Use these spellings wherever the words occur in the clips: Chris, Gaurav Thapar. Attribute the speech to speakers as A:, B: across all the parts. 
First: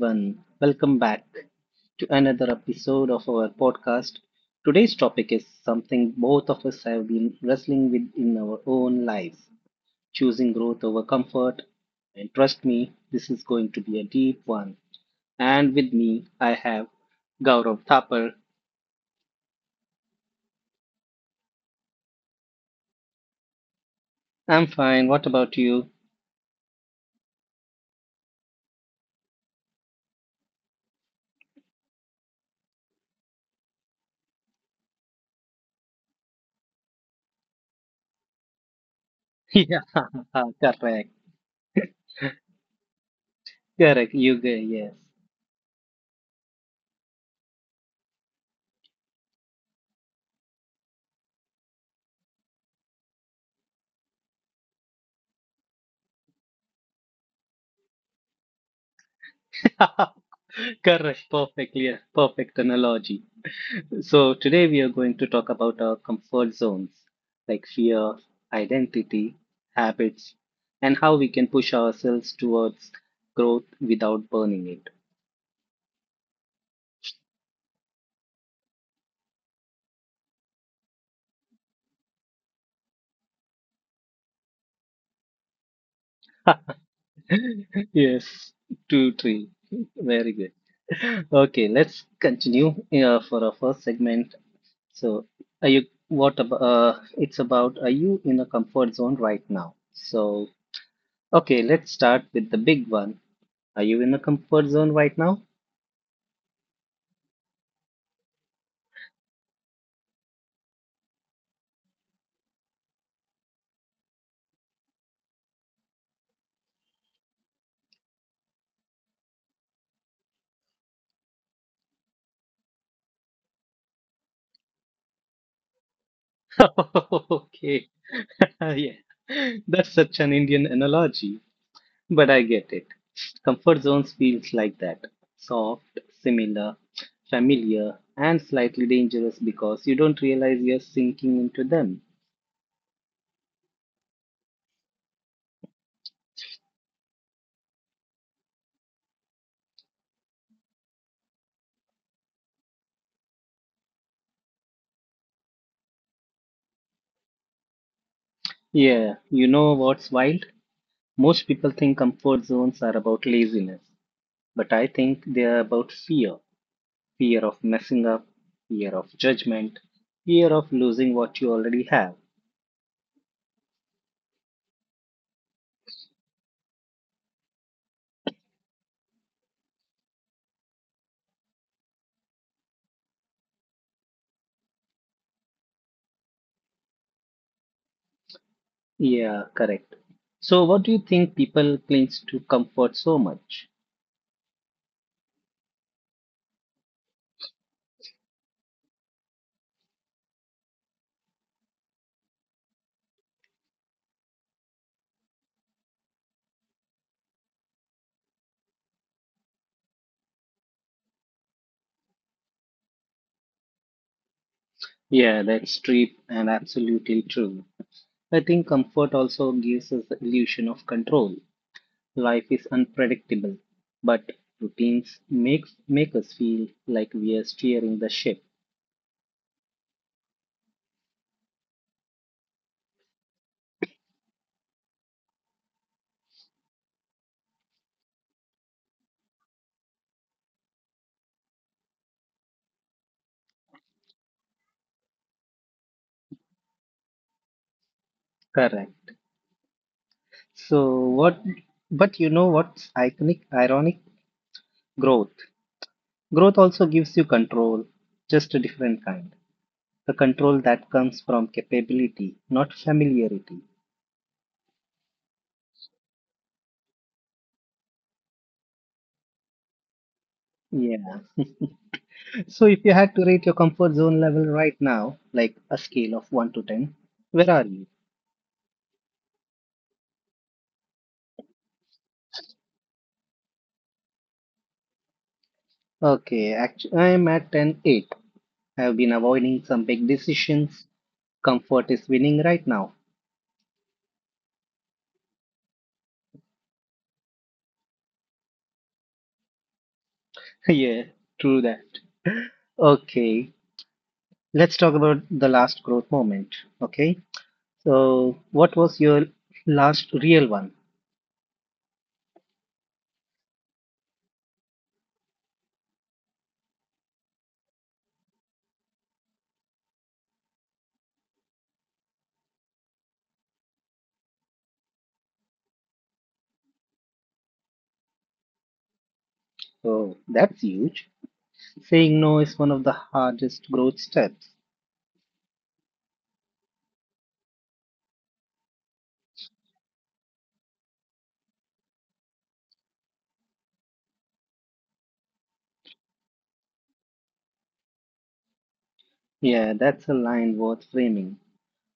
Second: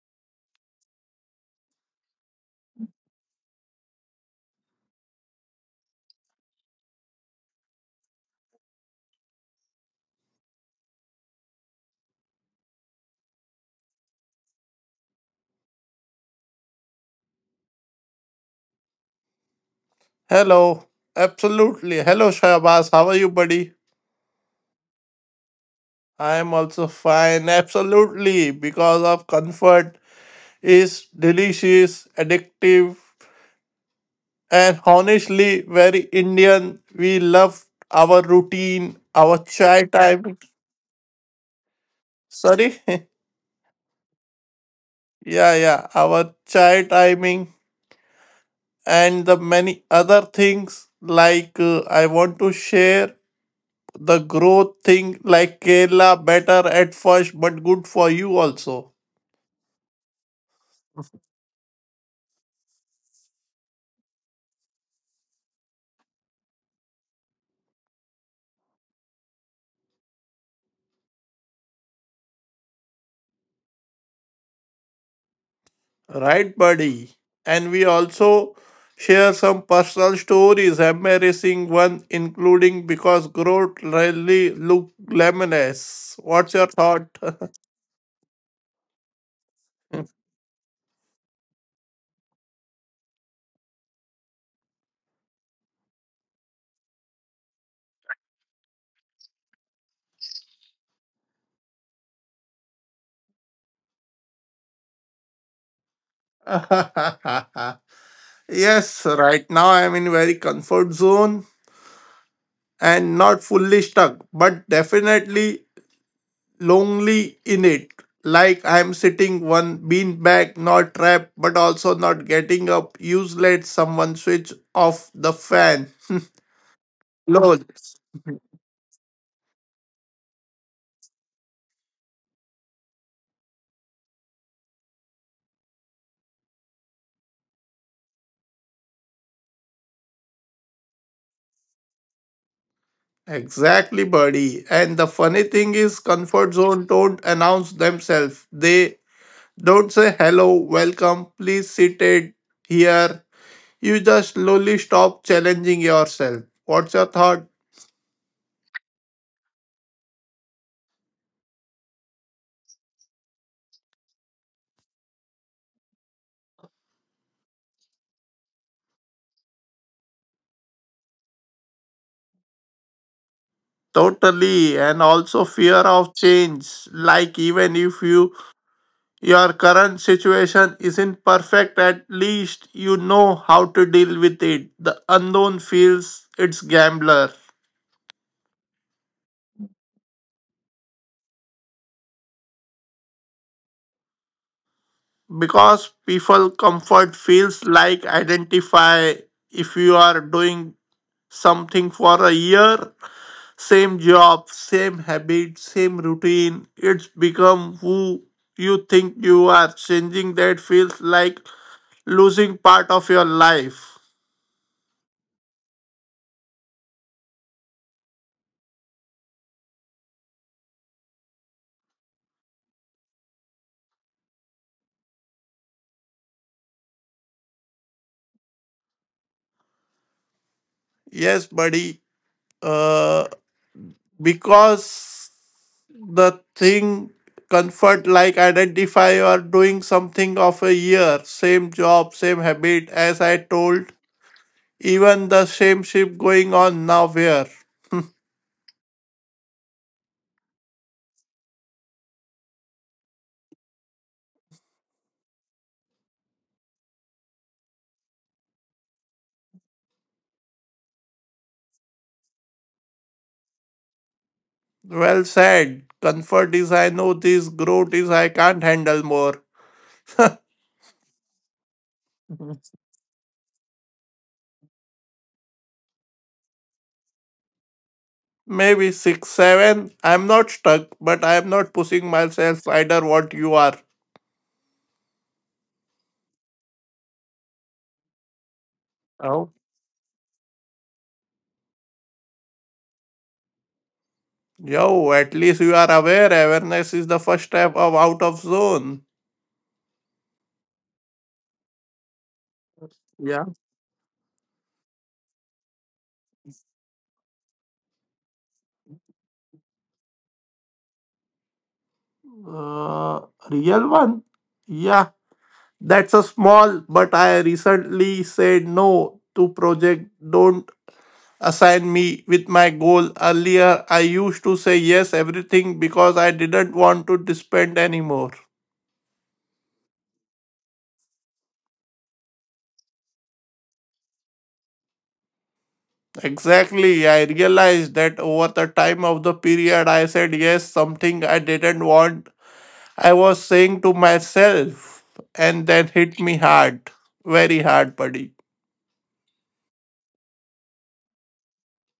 A: everyone. Welcome back to another episode of our podcast. Today's topic is something both of us have been wrestling with in our own lives: choosing growth over comfort. And trust me, this is going to be a deep one. And with me, I have Gaurav Thapar.
B: Hello. Absolutely. Hello, Shahbaz. How are you, buddy?
A: I'm fine. What about you?
B: I am also fine. Absolutely. Because of comfort is delicious, addictive, and honestly very Indian. We love our routine, our
A: Yeah,
B: chai time.
A: correct.
B: Sorry?
A: Correct. Yes.
B: Yeah, yeah. Our chai timing and the many other things like I want to share the growth thing like Kerala better at first but good for you also.
A: Correct. Perfect. Yes. Perfect analogy. So today we are going to talk about our comfort zones, like fear, identity, habits, and how we can push ourselves towards growth without burning
B: Right, buddy. And we also share some personal stories, embarrassing one, including because growth rarely look glamorous. What's your
A: it.
B: thought?
A: Yes, two, three. Very good. Okay, let's continue for our first segment. So, are you what about it's about are you in a comfort zone right now? So, okay, let's start with the big one. Are you in a comfort zone right now?
B: Yes, right now I'm in very comfort zone and not fully stuck, but definitely lonely in it. Like I'm sitting one bean bag, not trapped, but also not getting up. Use someone switch off the fan. Lol.
A: Okay. Yeah, that's such an Indian analogy, but I get it. Comfort zones feels like that. Soft, similar, familiar, and slightly dangerous because you don't realize you're sinking into them.
B: Exactly, buddy. And the funny thing is, comfort zone don't announce themselves. They don't say hello, welcome, please sit it here. You just slowly stop challenging yourself. What's your thought?
A: Yeah, you know what's wild? Most people think comfort zones are about laziness, but I think they're about fear. Fear of messing up, fear of judgment, fear of losing what you already have.
B: Totally, and also fear of change. Like even if you your current situation isn't perfect, at least you know how to deal with it. The unknown feels it's gambler.
A: Yeah, correct. So, what do you think people clings to comfort so much?
B: Because people comfort feels like identify if you are doing something for a year, same job, same habit, same routine, it's become who you think you are. Changing that feels like losing part of your life.
A: Yeah, that's true and absolutely true. I think comfort also gives us the illusion of control. Life is unpredictable, but routines make us feel like we are steering the ship.
B: Yes buddy, uh because the thing comfort like identify you are doing something of a year, same job, same habit, as I told. Even the same ship going on now where?
A: Correct. So what, but you know what's ironic? Growth. Growth also gives you control, just a different kind. The control that comes from capability, not familiarity.
B: Well said. Comfort is I know this, growth is I can't handle more.
A: Yeah. So if you had to rate your comfort zone level right now, like a scale of 1 to 10, where are you?
B: Maybe six, seven. I'm not stuck, but I'm not pushing myself either what you are.
A: Okay, actually, I'm at 10, 8. I've been
B: Oh,
A: avoiding some big decisions. Comfort is winning right now.
B: yo, at least you are aware. Awareness is the first step of out of zone.
A: Yeah, true that.
B: Yeah.
A: Okay, let's talk about the last growth moment. Okay, so what was your last real one?
B: Uh, real one? Yeah, that's a small, but I recently said no to project. Don't assigned me with my goal. Earlier, I used to say yes everything because I didn't want to depend anymore.
A: Oh, that's huge. Saying no is one of the hardest growth steps.
B: Exactly, I realized that over the time of the period I said yes something I didn't want. I was saying to myself and that hit me hard, very hard buddy.
A: Yeah, that's a line worth framing.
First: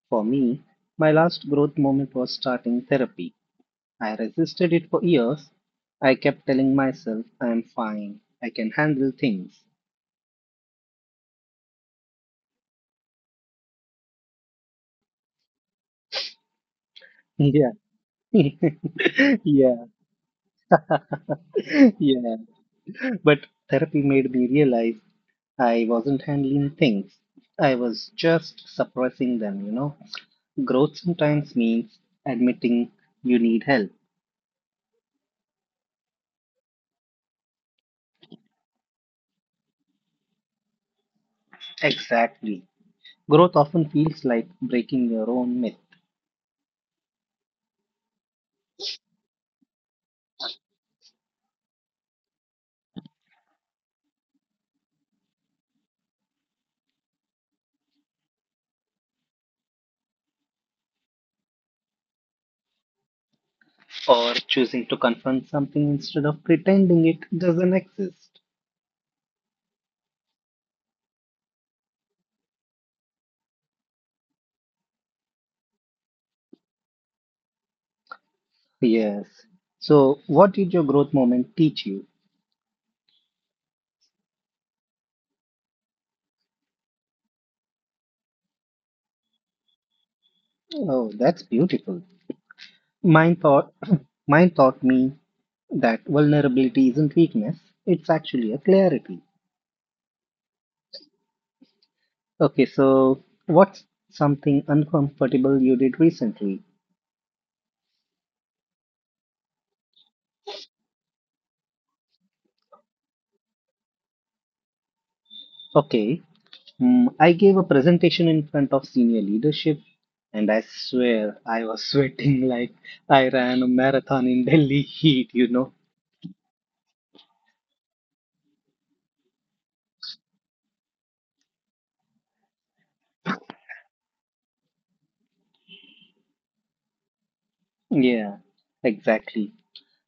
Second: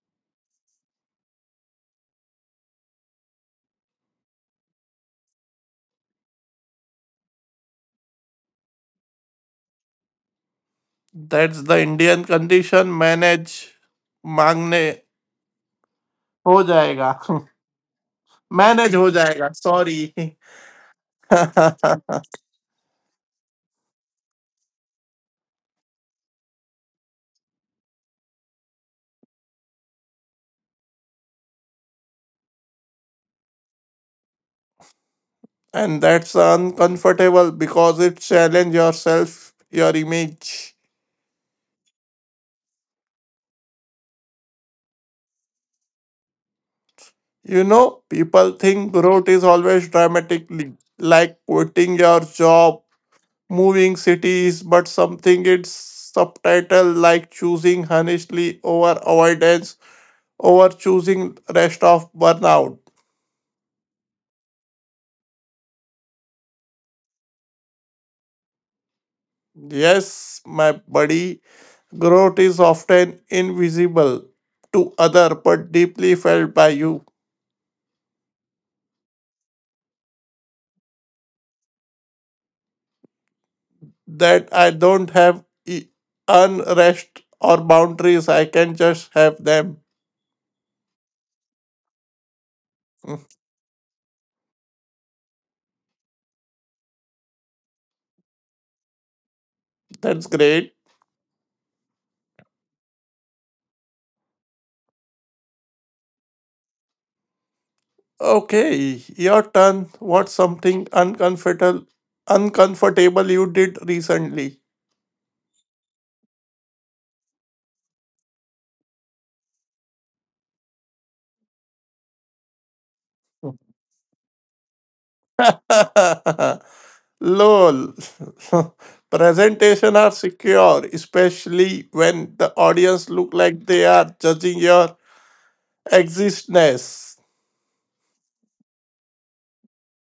A: For me, my last growth moment was starting therapy. I resisted it for years. I kept telling myself I am fine. I can handle things.
B: That's the Indian condition manage मांगने हो जाएगा
A: Yeah.
B: Manage हो जाएगा
A: Yeah.
B: Sorry
A: Yeah. But therapy made me realize I wasn't handling things. I was just suppressing them, you know. Growth sometimes means admitting you need help.
B: and that's uncomfortable because it challenges yourself, your image.
A: Exactly. Growth often feels like breaking your own myth.
B: You know, people think growth is always dramatically, like quitting your job, moving cities, but something it's subtitle like choosing honestly over avoidance, over choosing rest of burnout.
A: Or choosing to confront something instead of pretending it doesn't exist.
B: Yes, my buddy, growth is often invisible to other but deeply felt by you.
A: Yes. So, what did your growth moment teach you?
B: That I don't have unrest or boundaries. I can just have them.
A: Oh, that's beautiful.
B: Mm.
A: Mine thought, Mine taught me that vulnerability isn't weakness, it's actually a clarity.
B: That's great.
A: Okay, so what's something uncomfortable you did recently?
B: Okay, your turn. What's something uncomfortable you did recently?
A: Okay. I gave a presentation in front of senior leadership, and I swear I was sweating like I ran a marathon in Delhi heat, you know.
B: Lol. Presentation are secure, especially when the audience look like they are judging your existence.
A: Yeah, exactly.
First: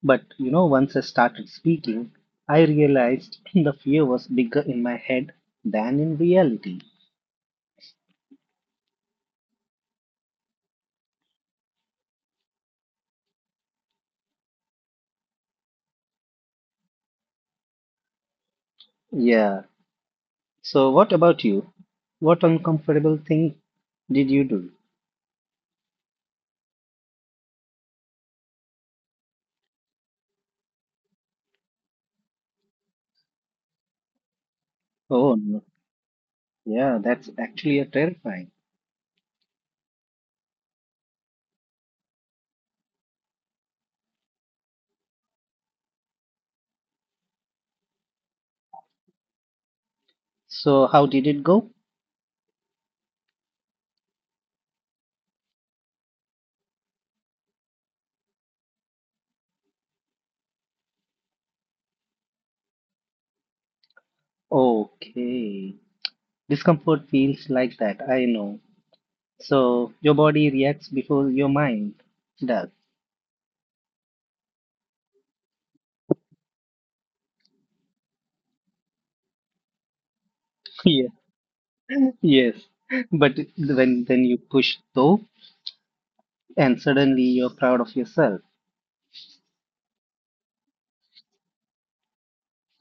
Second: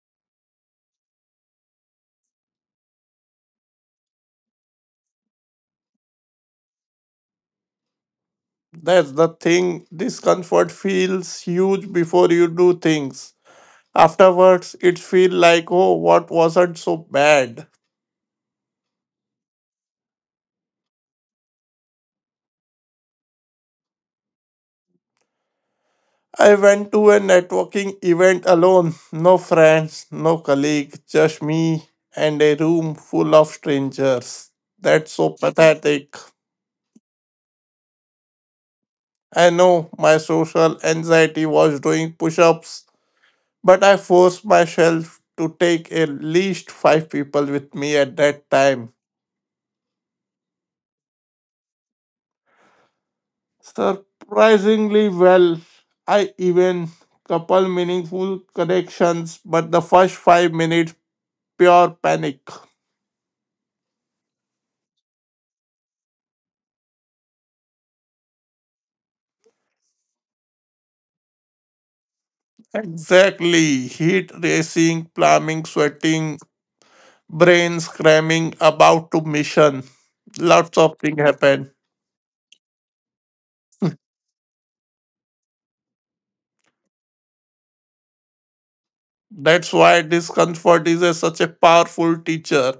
A: But once I started speaking, I realized the fear was bigger in my head than in reality.
B: That's the thing. Discomfort feels huge before you do things. Afterwards, it feels like, oh, what wasn't so bad.
A: Yeah. So, what about you? What uncomfortable thing did you do?
B: I went to a networking event alone. No friends, no colleague, just me and a room full of strangers. That's so
A: Oh, no.
B: pathetic.
A: Yeah, that's actually a terrifying.
B: I know my social anxiety was doing push ups, but I forced myself to take at least five people with me at that time.
A: So, how did it go?
B: Surprisingly well. I even couple meaningful connections, but the first 5 minutes pure panic.
A: Okay. Discomfort feels like that, I know. So your body reacts before your mind does.
B: Exactly. Heat racing, plumbing, sweating, brain screaming about to mission. Lots of
A: Yeah,
B: things happen.
A: yes. But when then you push though, and suddenly you're proud of yourself.
B: That's why discomfort is a, such a powerful teacher.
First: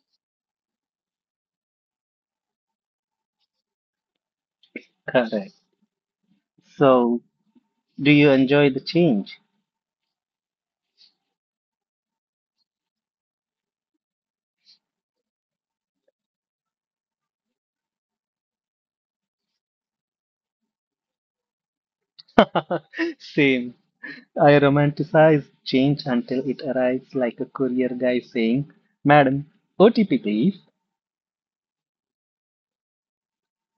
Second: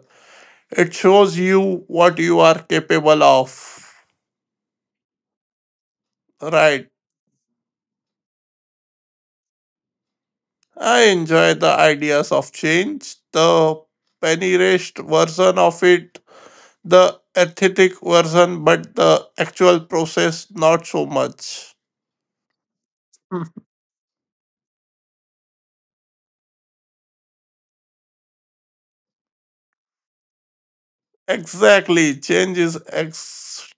B: It shows you what you are capable of.
A: Correct.
B: Right.
A: So do you enjoy the change?
B: I enjoy the ideas of change, the penny raised version of it, the aesthetic version, but the actual process not so much. Hmm.
A: Same. I romanticize change until it arrives like a courier guy saying, Madam, OTP please.
B: Exactly, change is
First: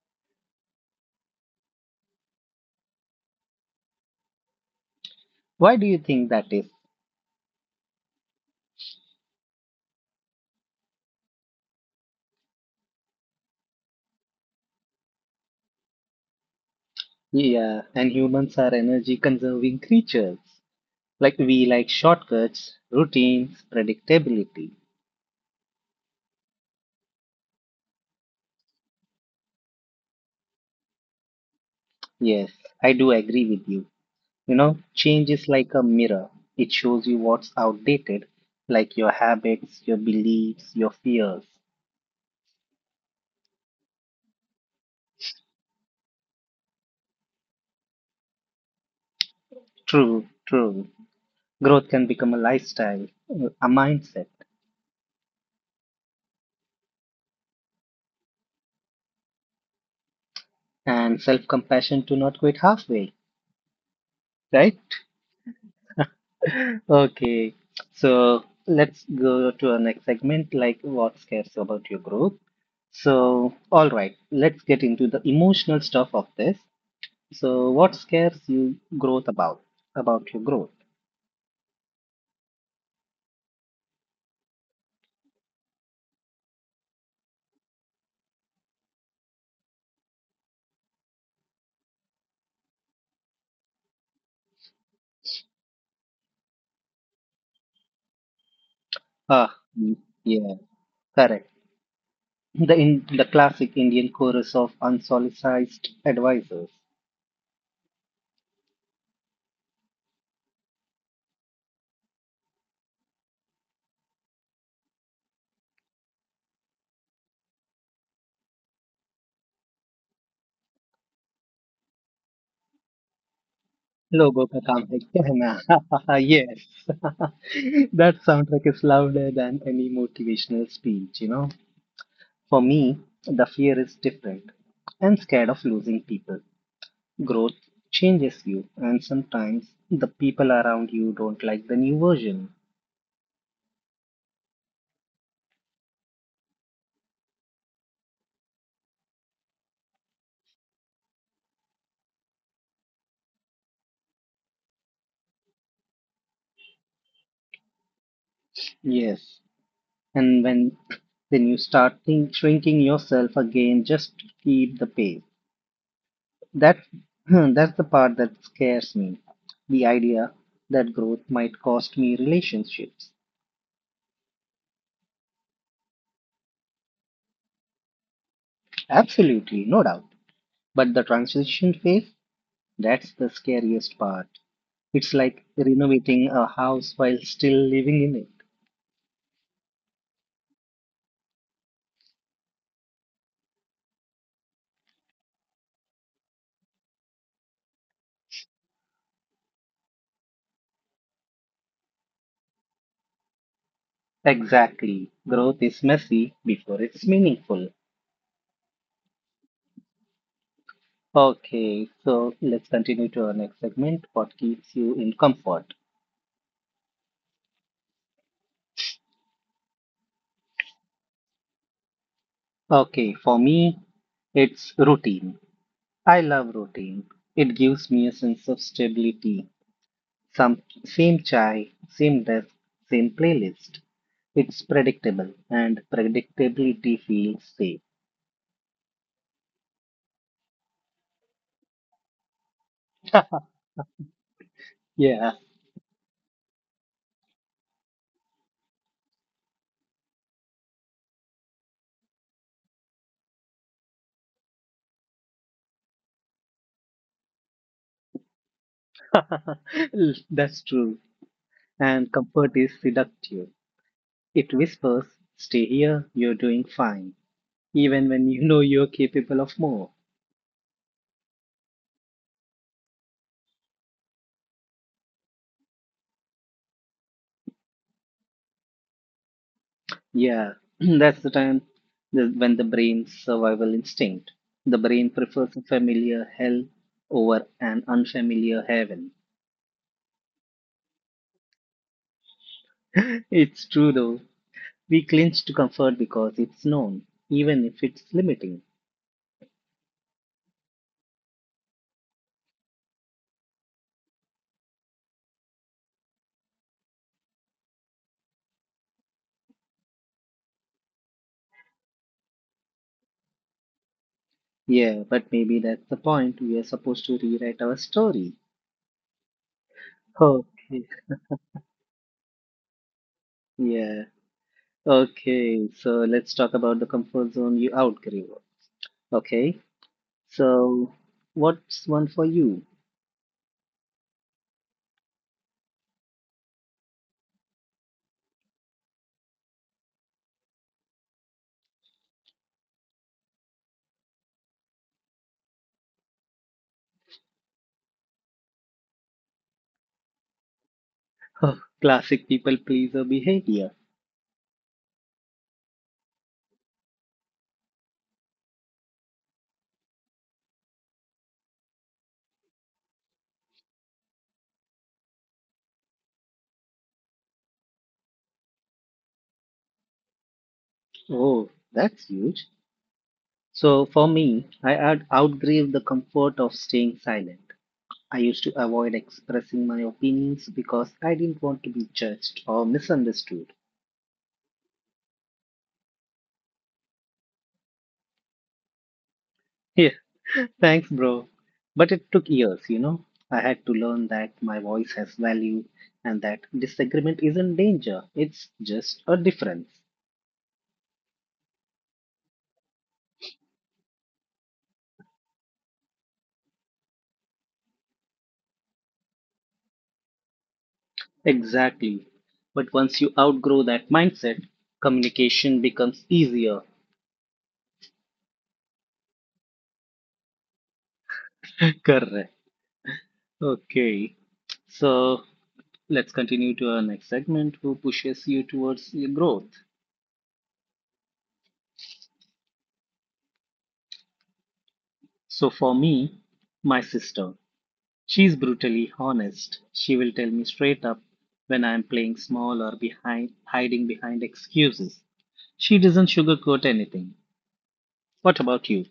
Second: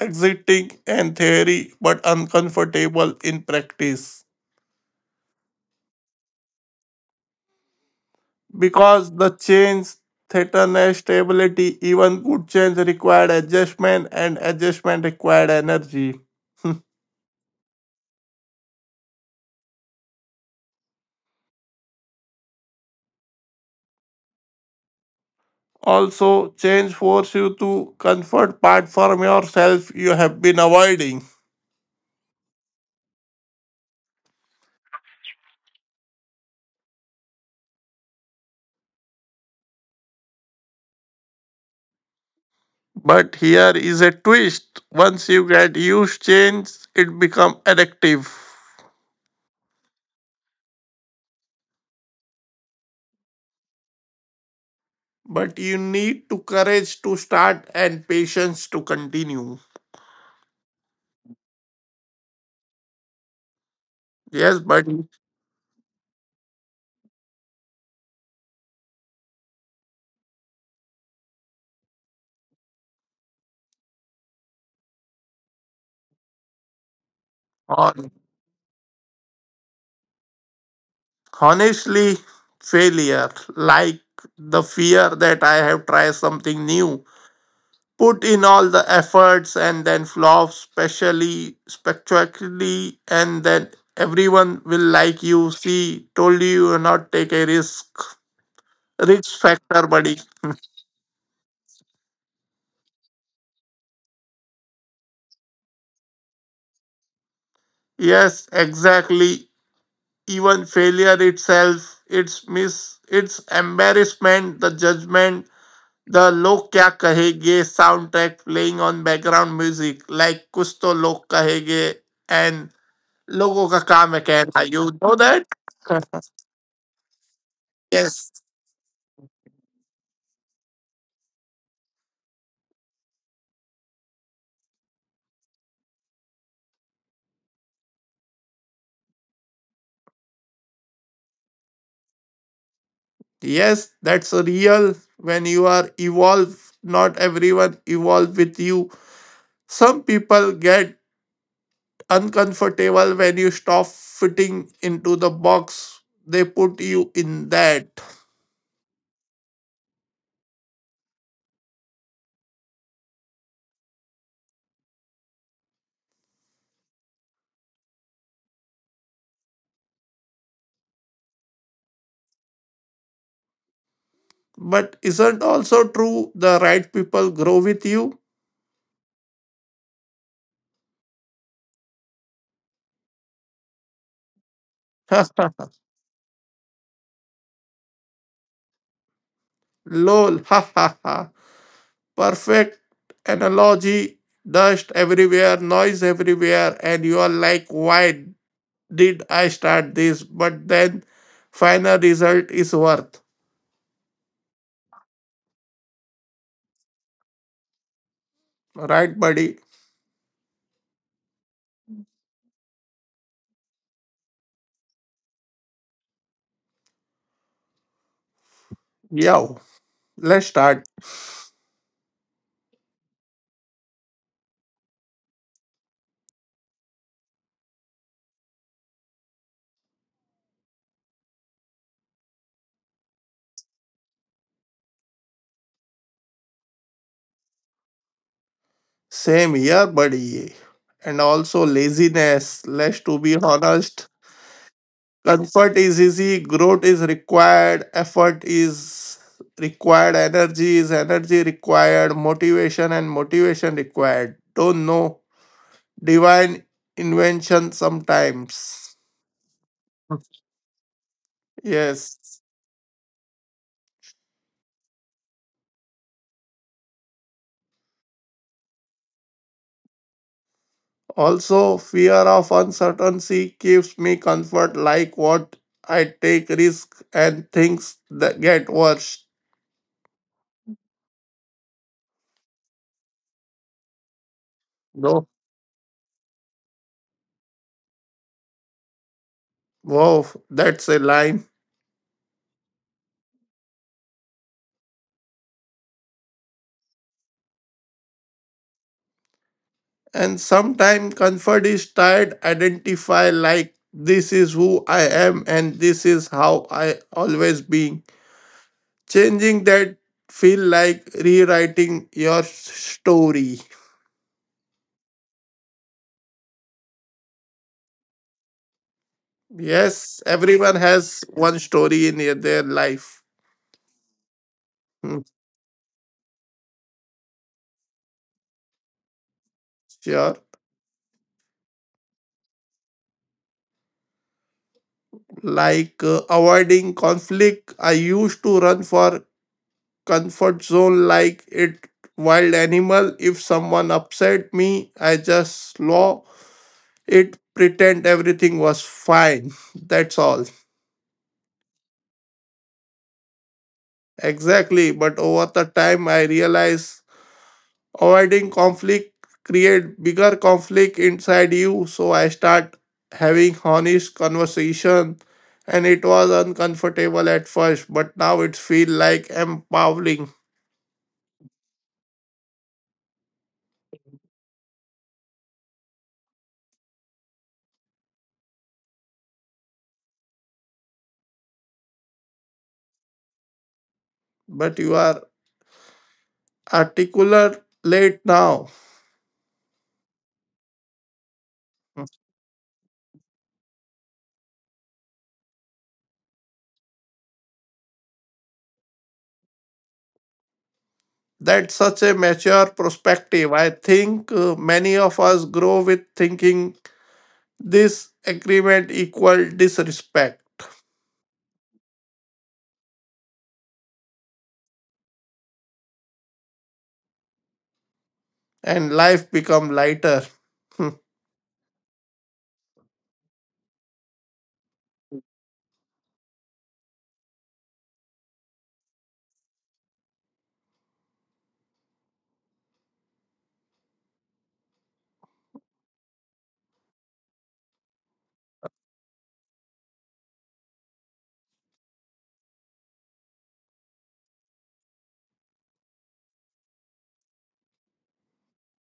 B: exciting in theory but uncomfortable in practice.
A: Why do you think that is?
B: Because the change threatens stability. Even good change required adjustment, and adjustment required energy.
A: Yeah, and humans are energy conserving creatures. Like we like shortcuts, routines, predictability.
B: Also, change forces you to comfort part from yourself you have been avoiding.
A: Yes, I do agree with you. Change is like a mirror. It shows you what's outdated, like your habits, your beliefs, your fears.
B: But here is a twist. Once you get used change, it becomes addictive.
A: True, true. Growth can become a lifestyle, a mindset,
B: But you need to courage to start and patience to continue.
A: and self compassion to not quit halfway,
B: Yes,
A: right?
B: but
A: Okay, so let's go to our next segment, like what scares about your growth. So, all right, let's get into the emotional stuff of this. So, what
B: hon-
A: scares you growth about your growth?
B: honestly, failure like the fear that I have tried something new, put in all the efforts and then flop specially spectacularly, and then everyone will like you see told you you not take a risk, risk
A: Ah,
B: factor
A: mm,
B: buddy.
A: yeah, correct. The in the classic Indian chorus of unsolicited advisors.
B: Yes exactly, even failure itself its miss its embarrassment, the judgment, the log kya kahenge soundtrack playing on background music like kuch to log kahenge, and logo ka kaam hai
A: लोगों का
B: kehna,
A: काम
B: you
A: है
B: know that.
A: कहना yes that
B: Yes.
A: soundtrack is louder than any motivational speech. For me, the fear is different. I'm scared of losing people. Growth changes you, and sometimes the people around you don't like the new version.
B: Yes, that's real. When you are evolve, not everyone evolve with you. Some people get uncomfortable when you stop fitting into the box they put you in that.
A: Yes, and when then you start shrinking yourself again just to keep the pace. That that's the part that scares me. The idea that growth might cost me relationships.
B: But isn't also true the right people grow with you?
A: Absolutely, no doubt. But the transition phase, that's the scariest part. It's like renovating a house while still living in it.
B: Lol, ha ha ha. Perfect analogy. Dust everywhere, noise everywhere, and you are like, why did I start this? But then final result is worth.
A: Exactly. Growth is messy before it's meaningful.
B: Right, buddy?
A: Okay, so let's continue to our next segment. What keeps you in comfort?
B: Yeah. Let's start.
A: Okay, for me, it's routine. I love routine. It gives me a sense of stability. Some same chai, same desk, same playlist. It's predictable, and predictability feels safe.
B: Same here, buddy. And also laziness. Let's to be honest.
A: Yeah,
B: Comfort is easy, growth is required, effort is required, energy is energy required, motivation and motivation required. Don't know. Divine invention sometimes.
A: that's true. And
B: Yes.
A: comfort is seductive. It whispers, Stay here, you're doing fine, even when you know you're capable of more.
B: Also, fear of uncertainty gives me comfort like what I take risk and things that get worse.
A: Yeah, that's the time when the brain's survival instinct. The brain
B: No.
A: prefers a familiar hell over an unfamiliar heaven.
B: Wow, that's a line.
A: It's true though. We clinch to comfort because it's known, even if it's limiting.
B: And sometimes comfort is tied identify like this is who I am and this is how I always being. Changing that feel like rewriting your story.
A: Yeah, but maybe that's the point. We are supposed to rewrite our story.
B: Yes, everyone
A: Okay.
B: has one story in their life.
A: Yeah.
B: Hmm.
A: Okay, so let's talk about the comfort zone you outgrew. Okay,
B: Sure.
A: so what's one for you?
B: Like avoiding conflict, I used to run for comfort zone like it wild animal. If someone upset me I just slow it pretend everything was fine. That's all.
A: Huh. Classic people pleaser behavior.
B: Exactly, but over the time I realized avoiding conflict create bigger conflict inside you, so I start having honest conversation and it was uncomfortable at first, but now it feel like empowering.
A: Oh, that's huge. So for me, I outgrew the comfort of staying silent. I used to avoid expressing my opinions because I didn't want to be judged or misunderstood.
B: But you are articulate now.
A: Yeah, thanks, bro. But it took years. I had to learn that my voice has value and that disagreement isn't danger, it's just a difference.
B: That's such a mature perspective. I think many of us grow with thinking this agreement equal disrespect.
A: Exactly. But once you outgrow that mindset, communication becomes easier.
B: And life become lighter. Hmm.
A: Correct. Okay. So let's continue to our next segment, who pushes you towards your growth. So for me, my sister. She's brutally honest. She will tell me straight up when I'm playing small or behind hiding behind excuses. She doesn't sugarcoat anything. What about you?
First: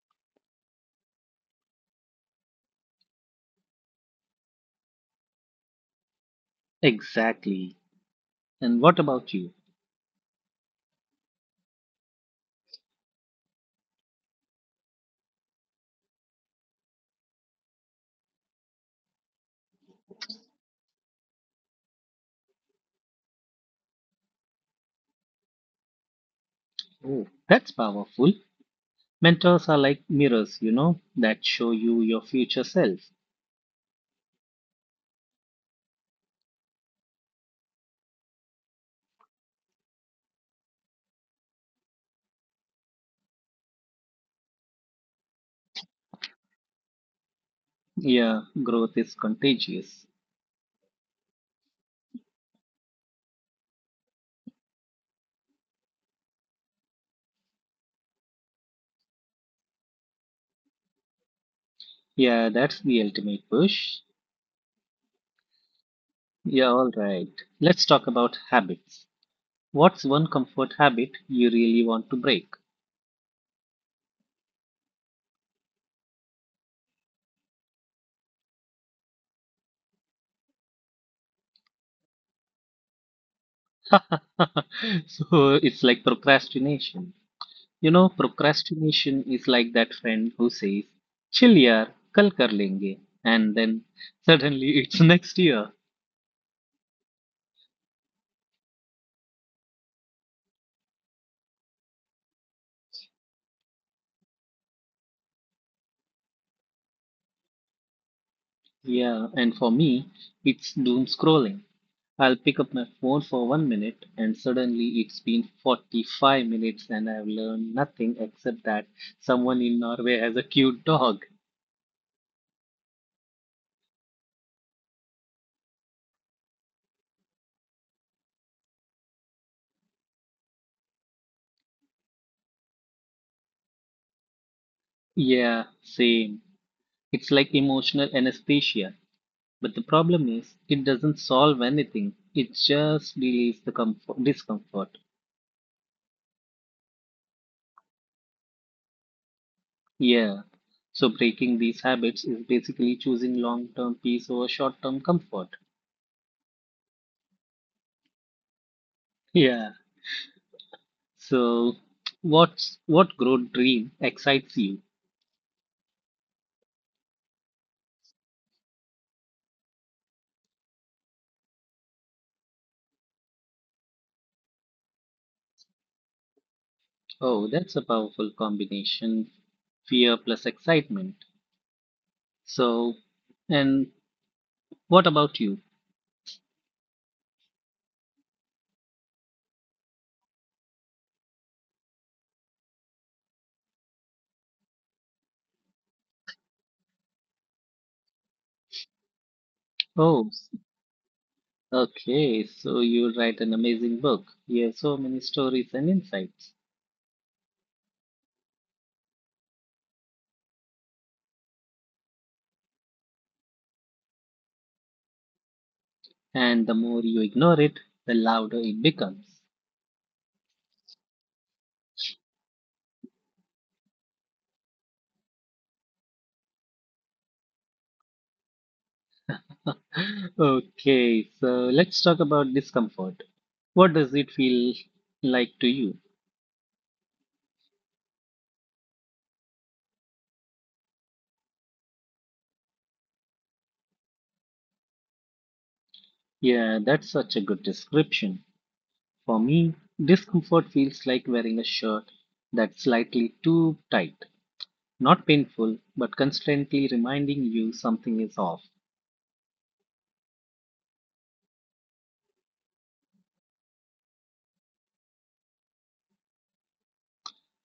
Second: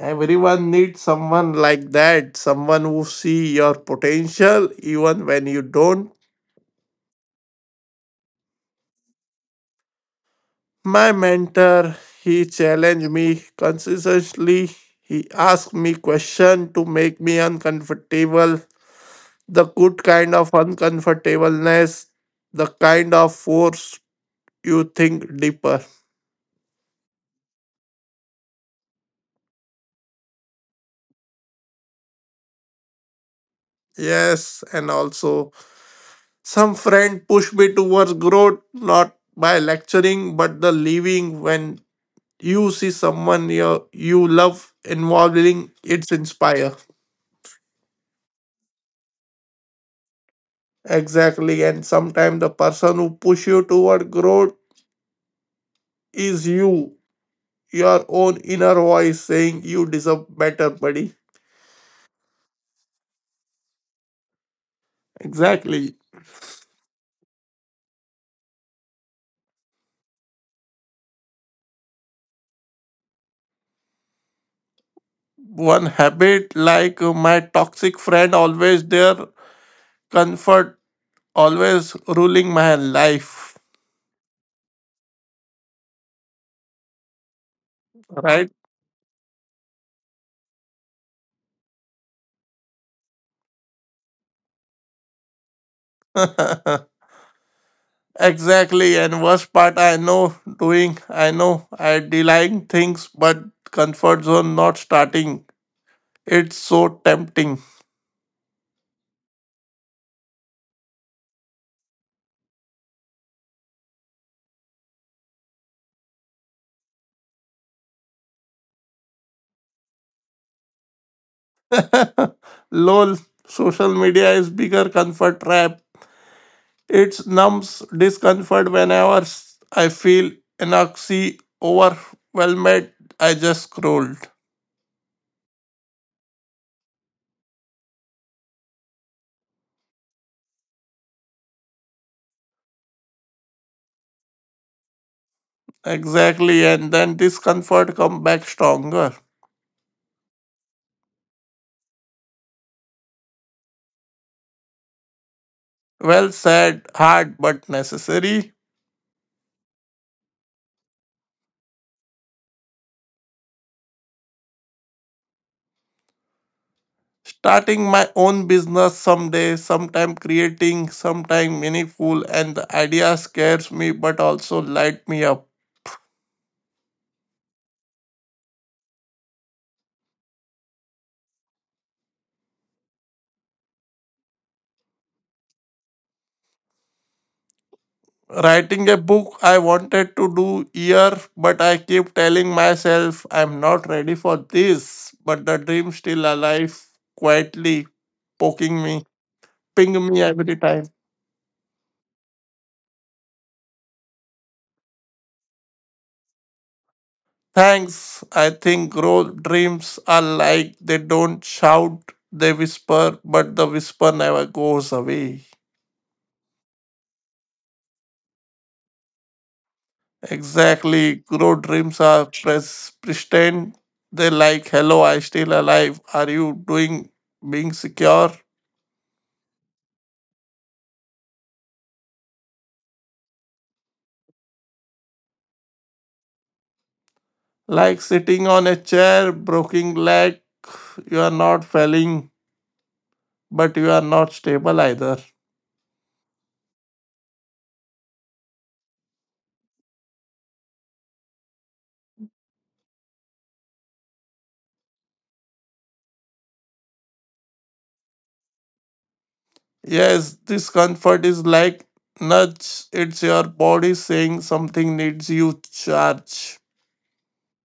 B: Everyone needs someone like that, someone who see your potential even when you don't.
A: Exactly. And what about you?
B: My mentor, he challenged me consistently. He asked me question to make me uncomfortable, the good kind of uncomfortableness, the kind of force you think deeper.
A: Oh, that's powerful. Mentors are like mirrors that show you your future self.
B: Yes, and also some friend push me towards growth, not by lecturing, but the living. When you see someone you, you love involving, it's inspire.
A: Yeah, growth is contagious.
B: Exactly, and sometimes the person who push you toward growth is you, your own inner voice saying you deserve better, buddy.
A: Yeah, that's the ultimate push.
B: Exactly.
A: Yeah, all right. Let's talk about habits. What's one comfort habit you really want to break?
B: One habit like my toxic friend always their comfort always ruling my life.
A: So it's like procrastination.
B: Right.
A: Procrastination is like that friend who says, chill yaar, kal kar lenge, and then suddenly it's next year.
B: Exactly, and worst part I know doing, I know I delaying things, but comfort zone not starting, it's so tempting.
A: Yeah, and for me, it's doom scrolling. I'll pick up my phone for 1 minute, and suddenly it's been 45 minutes, and I've learned nothing except that someone in Norway has a cute dog.
B: Lol. Social media is bigger comfort trap. It numbs discomfort whenever I feel enoxy overwhelmed, I just scrolled.
A: Yeah, same. It's like emotional anesthesia. But the problem is, it doesn't solve anything. It just delays the discomfort.
B: Exactly, and then discomfort come back stronger.
A: Yeah. So breaking these habits is basically choosing long-term peace over short-term comfort.
B: Well said, hard but necessary.
A: Yeah. So what growth dream excites you?
B: Starting my own business someday, sometime creating, sometime meaningful, and the idea scares me but also light me up.
A: Oh, that's a powerful combination. Fear plus excitement. So, and what about you?
B: Writing a book I wanted to do year, but I keep telling myself I'm not ready for this. But the dream still alive, quietly poking me, ping me
A: Oh.
B: every time.
A: Okay. So you write an amazing book. You have so many stories and insights.
B: Thanks. I think growth dreams are like they don't shout, they whisper, but the whisper never goes away.
A: And the more you ignore it, the louder it becomes.
B: Exactly. Growth dreams are pretend. They like, hello, I still alive. Are you doing being secure?
A: Okay, so let's talk about discomfort. What does it feel like to you?
B: Like sitting on a chair, broken leg. You are not failing, but you are not stable either.
A: Yeah, that's such a good description. For me, discomfort feels like wearing a shirt that's slightly too tight. Not painful, but constantly reminding you something is off.
B: Yes, this comfort is like nudge. It's your body saying something needs you charge.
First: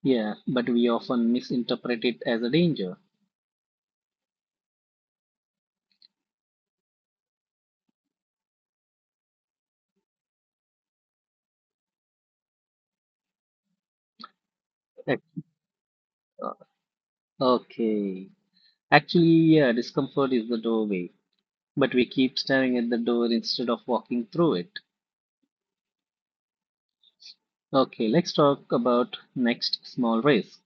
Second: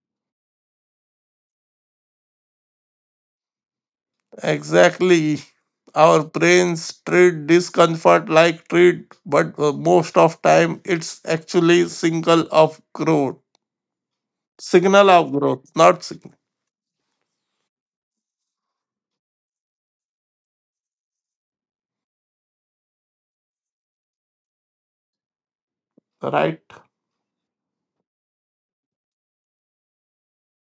A: Yeah, but we often misinterpret it as a danger.
B: Exactly. Our brains treat discomfort like treat, but most of time it's actually signal of growth. Signal
A: Ex-
B: of growth, not signal.
A: uh, Okay. Actually, yeah, discomfort is the doorway. But we keep staring at the door instead of walking through it.
B: Right?
A: Okay, let's talk about next small risk.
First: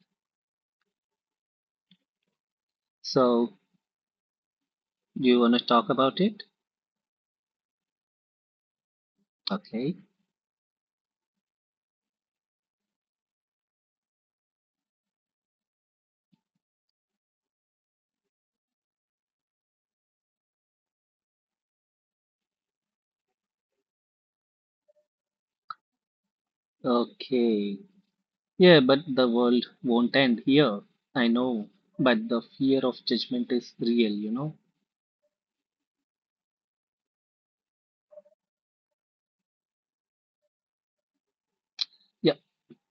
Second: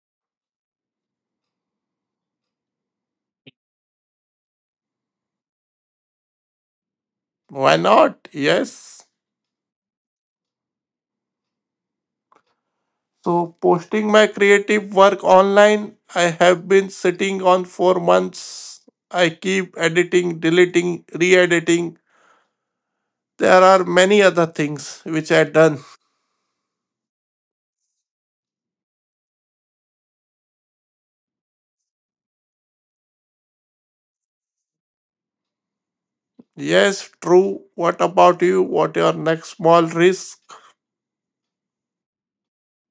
A: So, do you want to talk about it?
B: Why not? Yes.
A: Okay.
B: So posting my creative work online, I have been sitting on for months. I keep editing, deleting, re-editing. There are many other things which I done.
A: Okay. Yeah, but the world won't end here. I know, but the fear of judgment is real, you know?
B: Yes, true. What about you? What your next small risk?
A: Yeah,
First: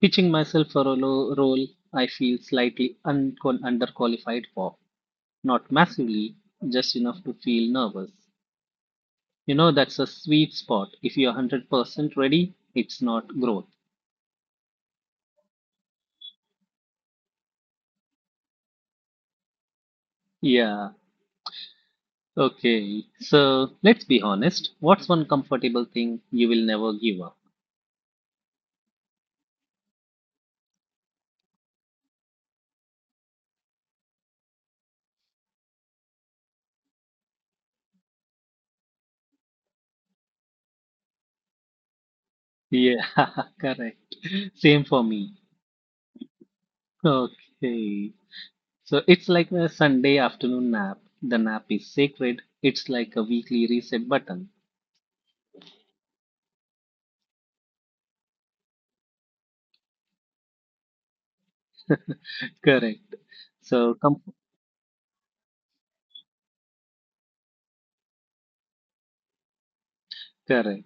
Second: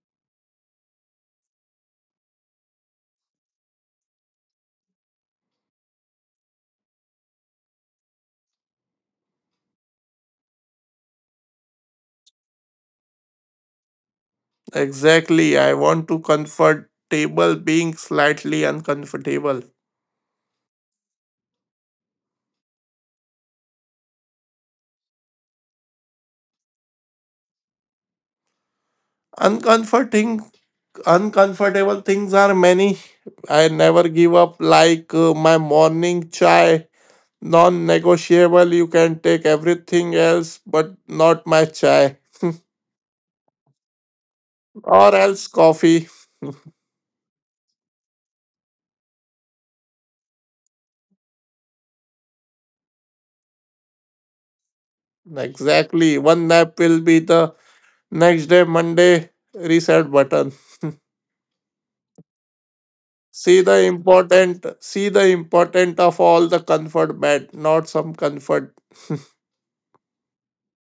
A: pitching myself for a role I feel slightly underqualified for. Not massively, just enough to feel nervous. That's a sweet spot. If you're 100% ready, it's not growth.
B: Exactly. I want to comfortable being slightly uncomfortable.
A: Yeah. Okay. So let's be honest. What's one comfortable thing you will never give up?
B: Uncomforting, uncomfortable things are many. I never give up. Like my morning chai, non-negotiable. You can take everything else, but not my chai,
A: Yeah, correct. Same for
B: or
A: me.
B: else coffee.
A: Okay. So it's like a Sunday afternoon nap. The nap is sacred. It's like a weekly reset button.
B: Exactly. One nap will be the next day, Monday, reset button.
A: Correct. So
B: See the important of all the comfort bed, not some comfort.
A: correct.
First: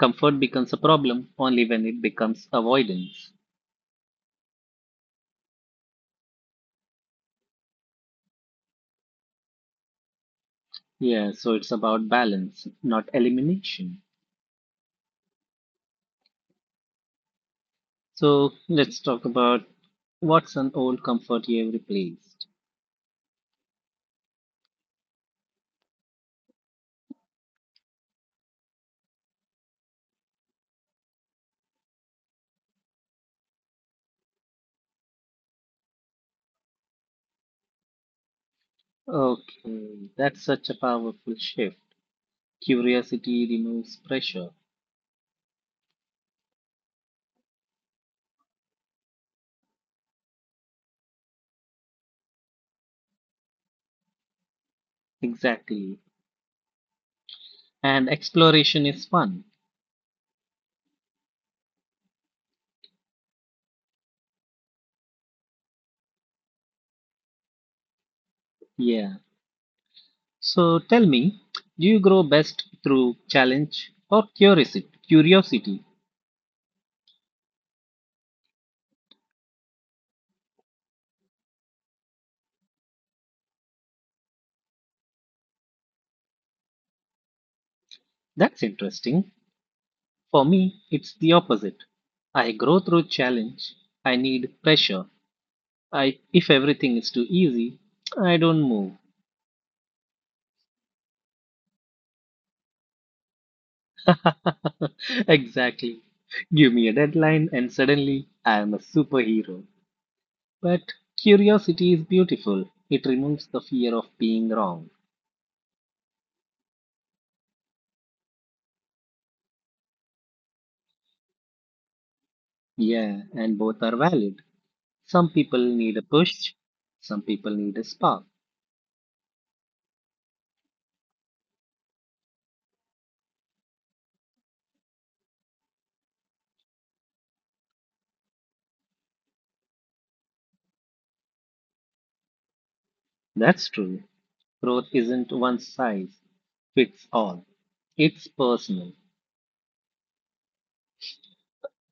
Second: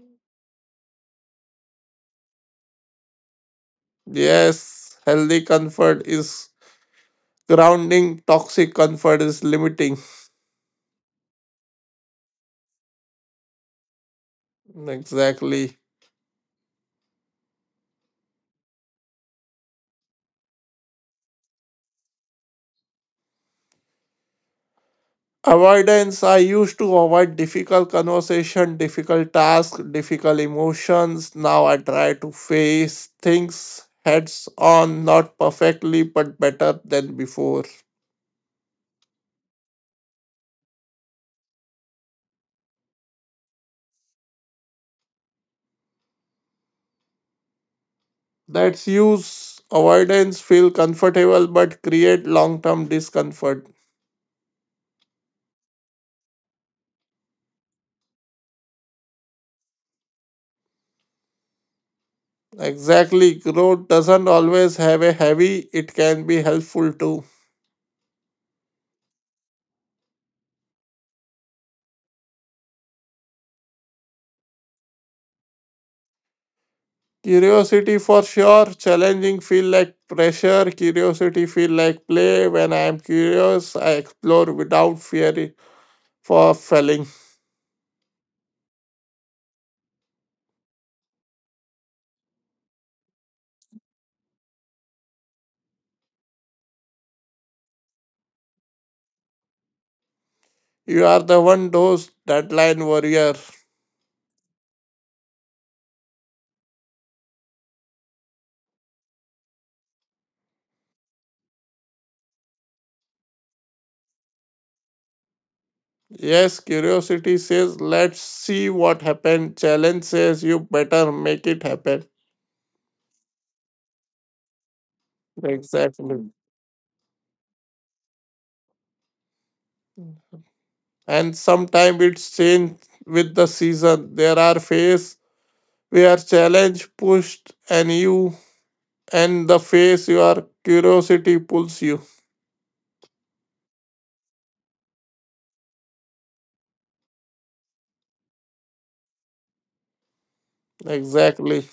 A: Comfort becomes a problem only when it becomes avoidance.
B: Yes, healthy comfort is grounding, toxic comfort is limiting.
A: Yeah, so it's about balance, not elimination.
B: Exactly.
A: So let's talk about what's an old comfort you have replaced.
B: Avoidance. I used to avoid difficult conversation, difficult task, difficult emotions. Now I try to face things heads on, not perfectly, but better than before.
A: Okay, that's such a powerful shift. Curiosity removes pressure.
B: That's use avoidance feel comfortable but create long term discomfort.
A: Exactly. And exploration is fun.
B: Exactly, growth doesn't always have a heavy, it can be helpful too.
A: Yeah. So tell me, do you grow best through challenge or curiosity? Curiosity.
B: Curiosity for sure, challenging feel like pressure, curiosity feel like play. When I am curious, I explore without fear for failing.
A: That's interesting. For me, it's the opposite. I grow through challenge. I need pressure. I if everything is too easy, I don't move.
B: You are the one those deadline warrior.
A: Exactly. Give me a deadline, and suddenly I am a superhero. But curiosity is beautiful. It removes the fear of being wrong.
B: Yes, curiosity says let's see what happened. Challenge says you better make it happen.
A: Yeah, and both are valid. Some people need a
B: Exactly.
A: push, some people need a spark.
B: And sometimes it's changed with the season. There are phase where challenge pushed and you and the phase your curiosity pulls you.
A: That's true. Growth isn't one size fits all, it's personal.
B: Exactly.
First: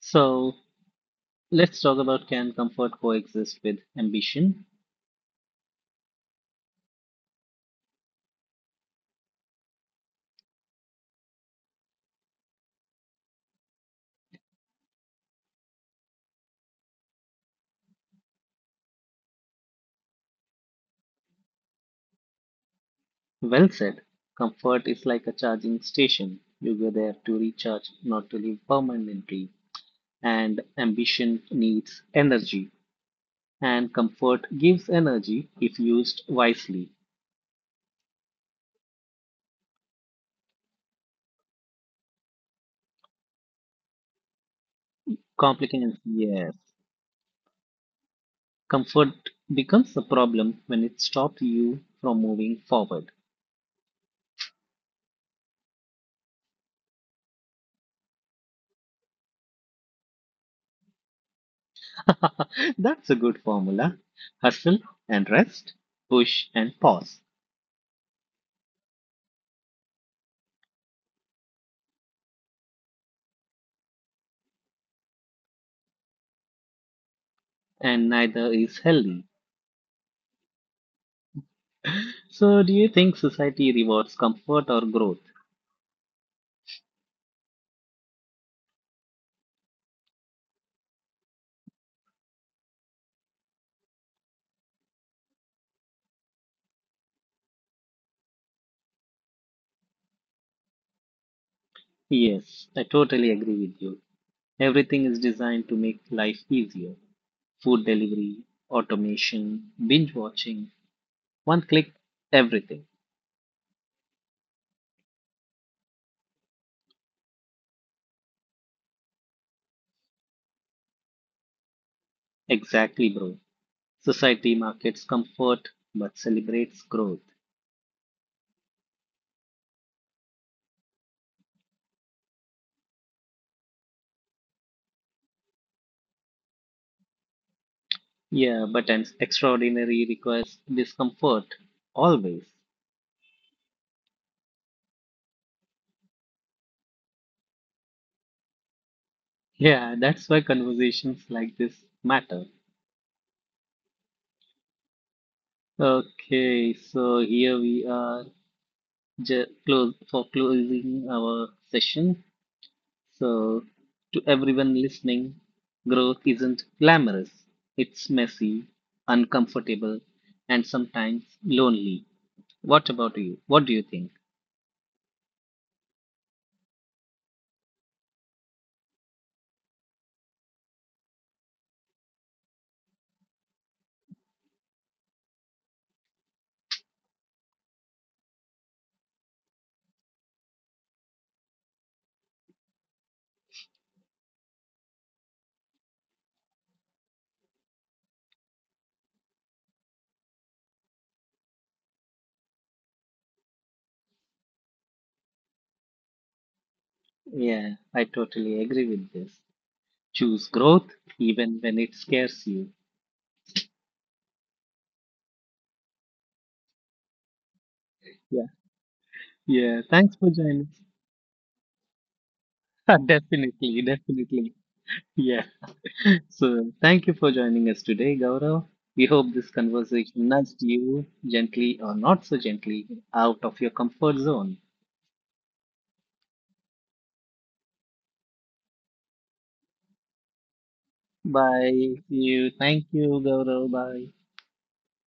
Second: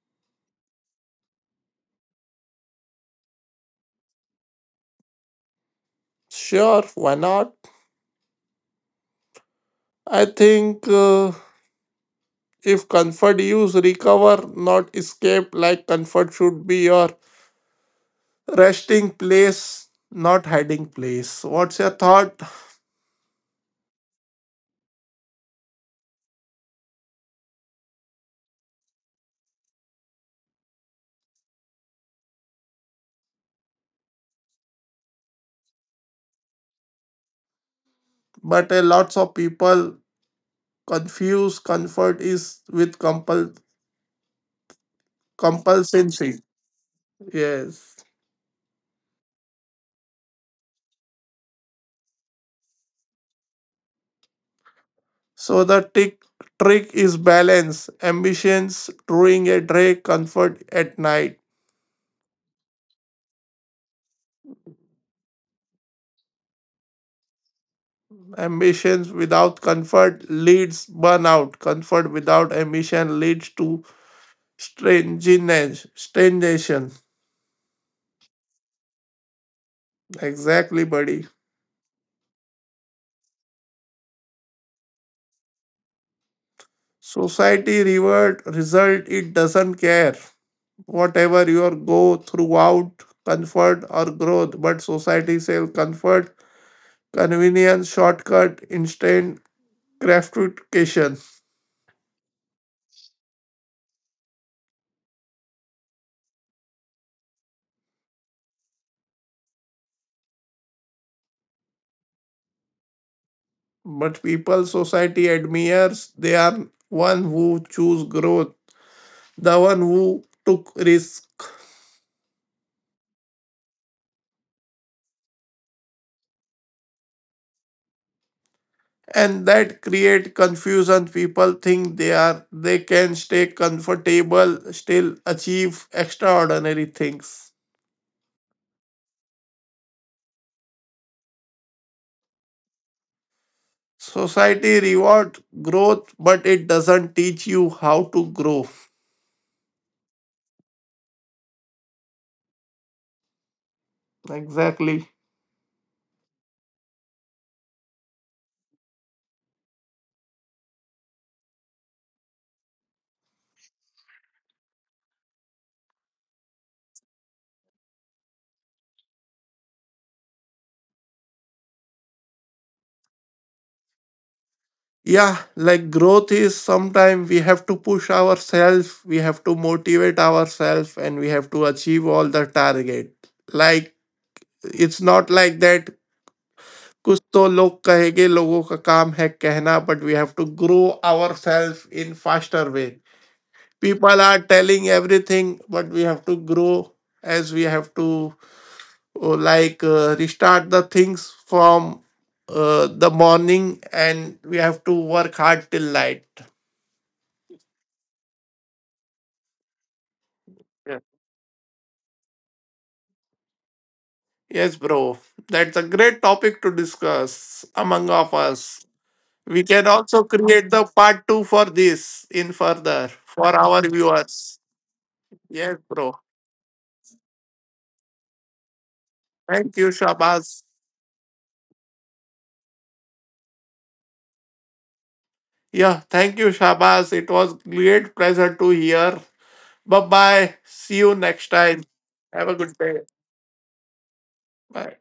A: So let's talk about, can comfort coexist with ambition?
B: Sure, why not? I think if comfort use recover, not escape, like comfort should be your resting place, not hiding place. What's your thought?
A: Well said. Comfort is like a charging station. You go there to recharge, not to live permanently. And ambition needs energy. And comfort gives energy if used wisely.
B: But lots of people confuse comfort is with compulsion.
A: Complications,
B: Compulsency.
A: yes.
B: Yes.
A: Comfort becomes a problem when it stops you from moving forward.
B: So the tick trick is balance. Ambitions during a day, comfort at night.
A: That's a good formula. Hustle and rest, push and pause.
B: Ambitions without comfort leads burnout. Comfort without ambition leads to strangeness, stagnation.
A: And neither is healthy.
B: Exactly, buddy.
A: So, do you think society rewards comfort or growth?
B: Society reward result, it doesn't care. Whatever your go throughout comfort or growth, but society self comfort, convenience, shortcut, instant gratification.
A: Yes, I totally agree with you. Everything is designed to make life easier. Food delivery, automation, binge watching, one click, everything.
B: But people society admires they are one who choose growth, the one who took risk.
A: Exactly, bro. Society markets comfort but celebrates growth.
B: And that create confusion. People think they are they can stay comfortable, still achieve extraordinary things.
A: Yeah, but an extraordinary requires discomfort. Always.
B: Society reward growth, but it doesn't teach you how to grow.
A: Yeah, that's why conversations like this matter.
B: Exactly.
A: Okay, so here we are close for closing our session. So, to everyone listening, growth isn't glamorous. It's messy, uncomfortable, and sometimes lonely. What about you? What do you think?
B: Yeah, like growth is sometimes we have to push ourselves, we have to motivate ourselves, and we have to achieve all the target. Like it's not like that. कुछ तो लोग कहेंगे, लोगों का काम है कहना, but we have to grow our self in faster way. People are telling everything, but we have to grow, as we have to, like, restart the things from the morning, and we have to work hard till night.
A: Yeah, I totally agree with this. Choose growth even when it scares you.
B: Yes, bro. That's a great topic to discuss among of
A: Yeah.
B: us. We
A: Yeah.
B: can
A: Thanks
B: also
A: for joining
B: create the part two for this in
A: us.
B: further for
A: Definitely,
B: our
A: definitely.
B: viewers.
A: Yeah.
B: Yes, bro.
A: So thank you for joining us today, Gaurav. We hope this
B: Thank you,
A: conversation nudged
B: Shabaz.
A: you gently or not so gently out of your comfort zone.
B: Yeah, thank you, Shabaz. It was great pleasure to hear. Bye bye. See you next time.
A: Bye. You.
B: Have a good
A: Thank
B: day.
A: you, Gaurav. Bye.
B: Bye.